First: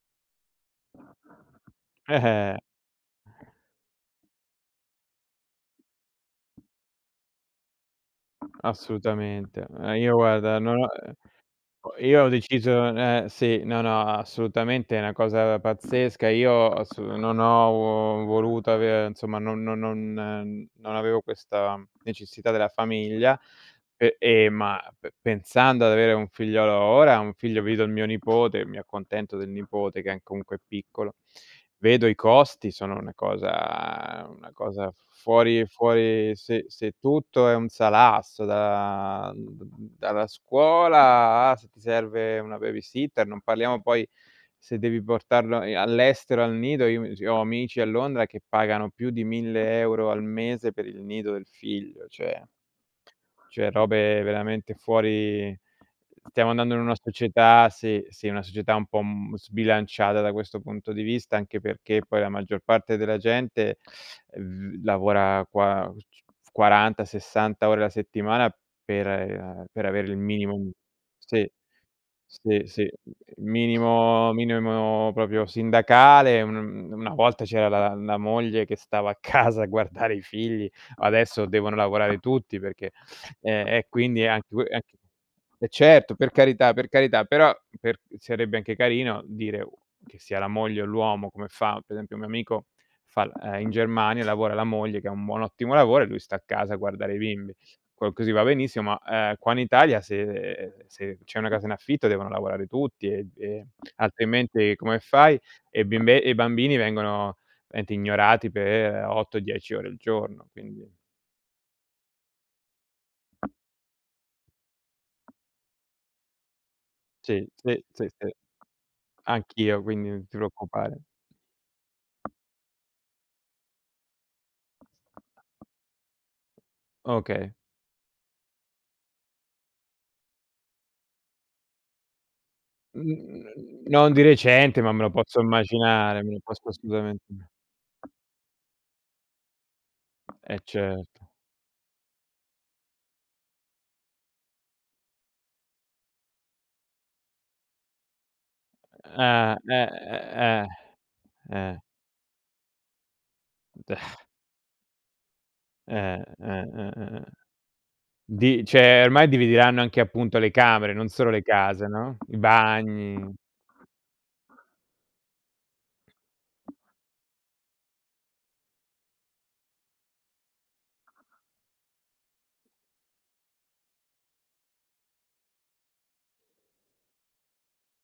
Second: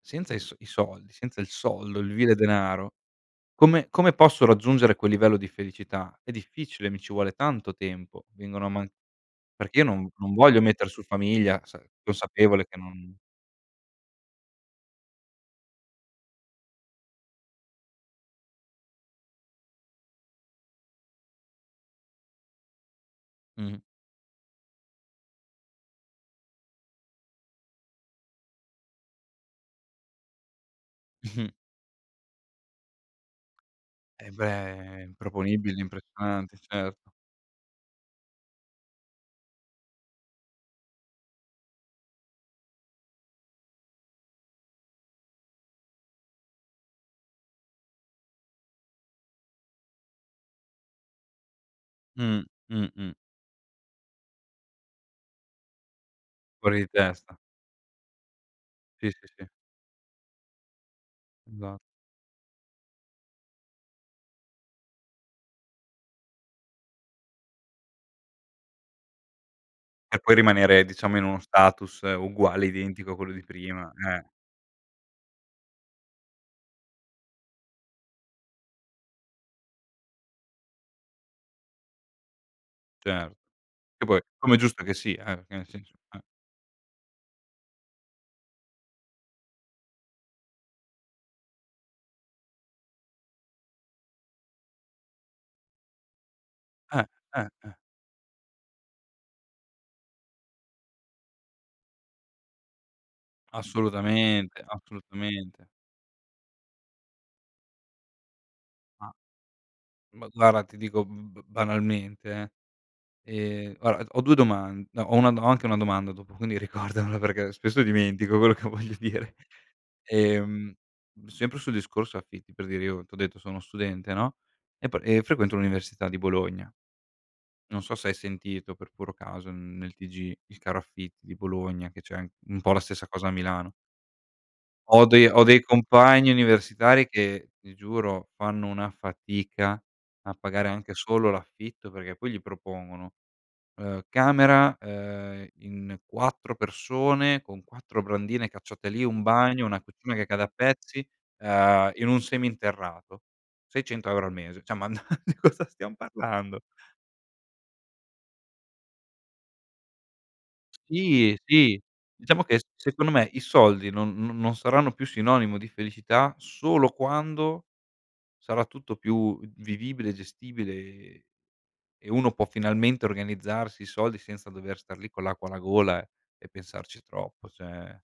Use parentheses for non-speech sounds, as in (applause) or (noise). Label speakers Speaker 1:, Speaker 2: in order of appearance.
Speaker 1: Senza i s i soldi, senza il soldo, il
Speaker 2: Eh,
Speaker 1: vile
Speaker 2: eh.
Speaker 1: denaro, come come posso raggiungere quel livello di felicità? È difficile, mi ci vuole tanto tempo, vengono a man
Speaker 2: Assolutamente.
Speaker 1: perché io
Speaker 2: Eh,
Speaker 1: non
Speaker 2: io
Speaker 1: non
Speaker 2: guarda,
Speaker 1: voglio
Speaker 2: non ho
Speaker 1: metter su
Speaker 2: uhm,
Speaker 1: famiglia sa
Speaker 2: ho io ho
Speaker 1: consapevole che
Speaker 2: deciso
Speaker 1: non
Speaker 2: eh, sì. No, no, assolutamente, è una cosa pazzesca. Io assu non ho uo voluto avere insomma no non non non avevo questa necessità della famiglia,
Speaker 1: Mh.
Speaker 2: e e ma pe pensando ad avere un figliolo ora, un figlio vedo il mio nipote, mi accontento del nipote che è n comunque è piccolo.
Speaker 1: (chuckles)
Speaker 2: Vedo i costi, sono una cosa
Speaker 1: Eh,
Speaker 2: una cosa
Speaker 1: beh.
Speaker 2: fuori
Speaker 1: Improponibili,
Speaker 2: fuori
Speaker 1: impressionante,
Speaker 2: se se
Speaker 1: certo.
Speaker 2: tutto è un salasso da d da dalla scuola a se ti serve una babysitter, non parliamo poi se devi portarlo, ehm, all'estero, al nido, io mi ci ho amici a Londra che pagano più di 1000 € al mese per il nido del figlio, cioè.
Speaker 1: Mh. Mh, mh.
Speaker 2: Cioè robe veramente fuori stiamo andando
Speaker 1: Fuori
Speaker 2: in
Speaker 1: di
Speaker 2: una
Speaker 1: testa.
Speaker 2: società sì, sì. Una società un po'
Speaker 1: Sì, sì,
Speaker 2: m
Speaker 1: sì.
Speaker 2: sbilanciata da questo punto di vista, anche
Speaker 1: Esa
Speaker 2: perché poi la maggior parte della gente (unintelligible) lavora qua (unintelligible) 40, 60 ore la settimana per, ehm, a per avere il
Speaker 1: Per poi
Speaker 2: minimo n
Speaker 1: rimanere, diciamo, in uno
Speaker 2: sì.
Speaker 1: status
Speaker 2: Sì,
Speaker 1: uguale
Speaker 2: sì.
Speaker 1: identico a quello di prima. Eh.
Speaker 2: Minimo minimo proprio sindacale, mhmm, una volta c'era la la moglie che stava a casa a guardare i figli, adesso devono lavorare tutti perché
Speaker 1: Cer
Speaker 2: ehm, e
Speaker 1: Che poi,
Speaker 2: quindi è anche
Speaker 1: come è
Speaker 2: u
Speaker 1: giusto che
Speaker 2: anche
Speaker 1: sia, eh. Perché, nel
Speaker 2: eh,
Speaker 1: senso
Speaker 2: certo!
Speaker 1: eh.
Speaker 2: Per carità, per carità. Però, per sarebbe anche carino dire o che sia la moglie o l'uomo come fa per esempio, un mio amico fa l uhm, in Germania, lavora la moglie che ha un buon ottimo lavoro e lui sta a casa a
Speaker 1: Eh.
Speaker 2: guardare i
Speaker 1: Eh,
Speaker 2: bimbi.
Speaker 1: eh.
Speaker 2: Co così va benissimo, ma, ehm, qua in Italia se se c'è una casa in affitto devono lavorare tutti ed e
Speaker 1: Assolutamente,
Speaker 2: altrimenti come fai?
Speaker 1: assolutamente.
Speaker 2: E bimbe e i bambini vengono ente ignorati pe'
Speaker 1: Ah.
Speaker 2: 8, 10 ore al
Speaker 1: Ma
Speaker 2: giorno,
Speaker 1: guarda, ti
Speaker 2: quindi.
Speaker 1: dico b banalmente, eh. Ehm, guarda d ho 2 doman no, ho 1 do ho anche 1 domanda dopo, quindi ricordamela
Speaker 2: Sì,
Speaker 1: perché spesso
Speaker 2: sì, sì, sì.
Speaker 1: dimentico quello che voglio dire.
Speaker 2: Anch'io, quindi non ti
Speaker 1: Ehm,
Speaker 2: preoccupare.
Speaker 1: sempre sul discorso affitti per dire, io t'ho detto sono uno studente no, e pe e frequento l'università di Bologna.
Speaker 2: Okay.
Speaker 1: Non so se hai sentito per puro caso n nel TG, il caro affitti di Bologna che c'è an un po' la stessa
Speaker 2: N
Speaker 1: cosa a Milano
Speaker 2: n non di recente, ma me
Speaker 1: ho
Speaker 2: lo
Speaker 1: dei
Speaker 2: posso
Speaker 1: ho dei
Speaker 2: immaginare,
Speaker 1: compagni
Speaker 2: me lo posso
Speaker 1: universitari
Speaker 2: assolutamen
Speaker 1: che ti
Speaker 2: (unintelligible)
Speaker 1: giuro fanno una fatica a
Speaker 2: Eh,
Speaker 1: pagare anche
Speaker 2: certo.
Speaker 1: solo l'affitto, perché poi gli propongono, ehm, camera, uhm, in 4 persone con 4 brandine, cacciate lì, 1
Speaker 2: Ah.
Speaker 1: bagno, una
Speaker 2: Eh,
Speaker 1: cucina che cade a
Speaker 2: eh, eh.
Speaker 1: pezzi,
Speaker 2: Eh.
Speaker 1: uhm, in un seminterrato,
Speaker 2: D
Speaker 1: seicento
Speaker 2: (sighs)
Speaker 1: euro al mese. Cioè, ma n (chuckles) di cosa stiam
Speaker 2: Eh,
Speaker 1: parlando?
Speaker 2: eh, eh, eh. Di cioè, ormai divideranno anche appunto le camere, non solo
Speaker 1: Sì.
Speaker 2: le
Speaker 1: Sì.
Speaker 2: case, no? I
Speaker 1: Diciamo che s secondo me
Speaker 2: bagni.
Speaker 1: i soldi non no non saranno più sinonimo di felicità solo quando sarà tutto più vivibile e gestibile, e e uno può finalmente organizzarsi i soldi senza dover star lì con l'acqua alla gola e pensarci troppo, cioè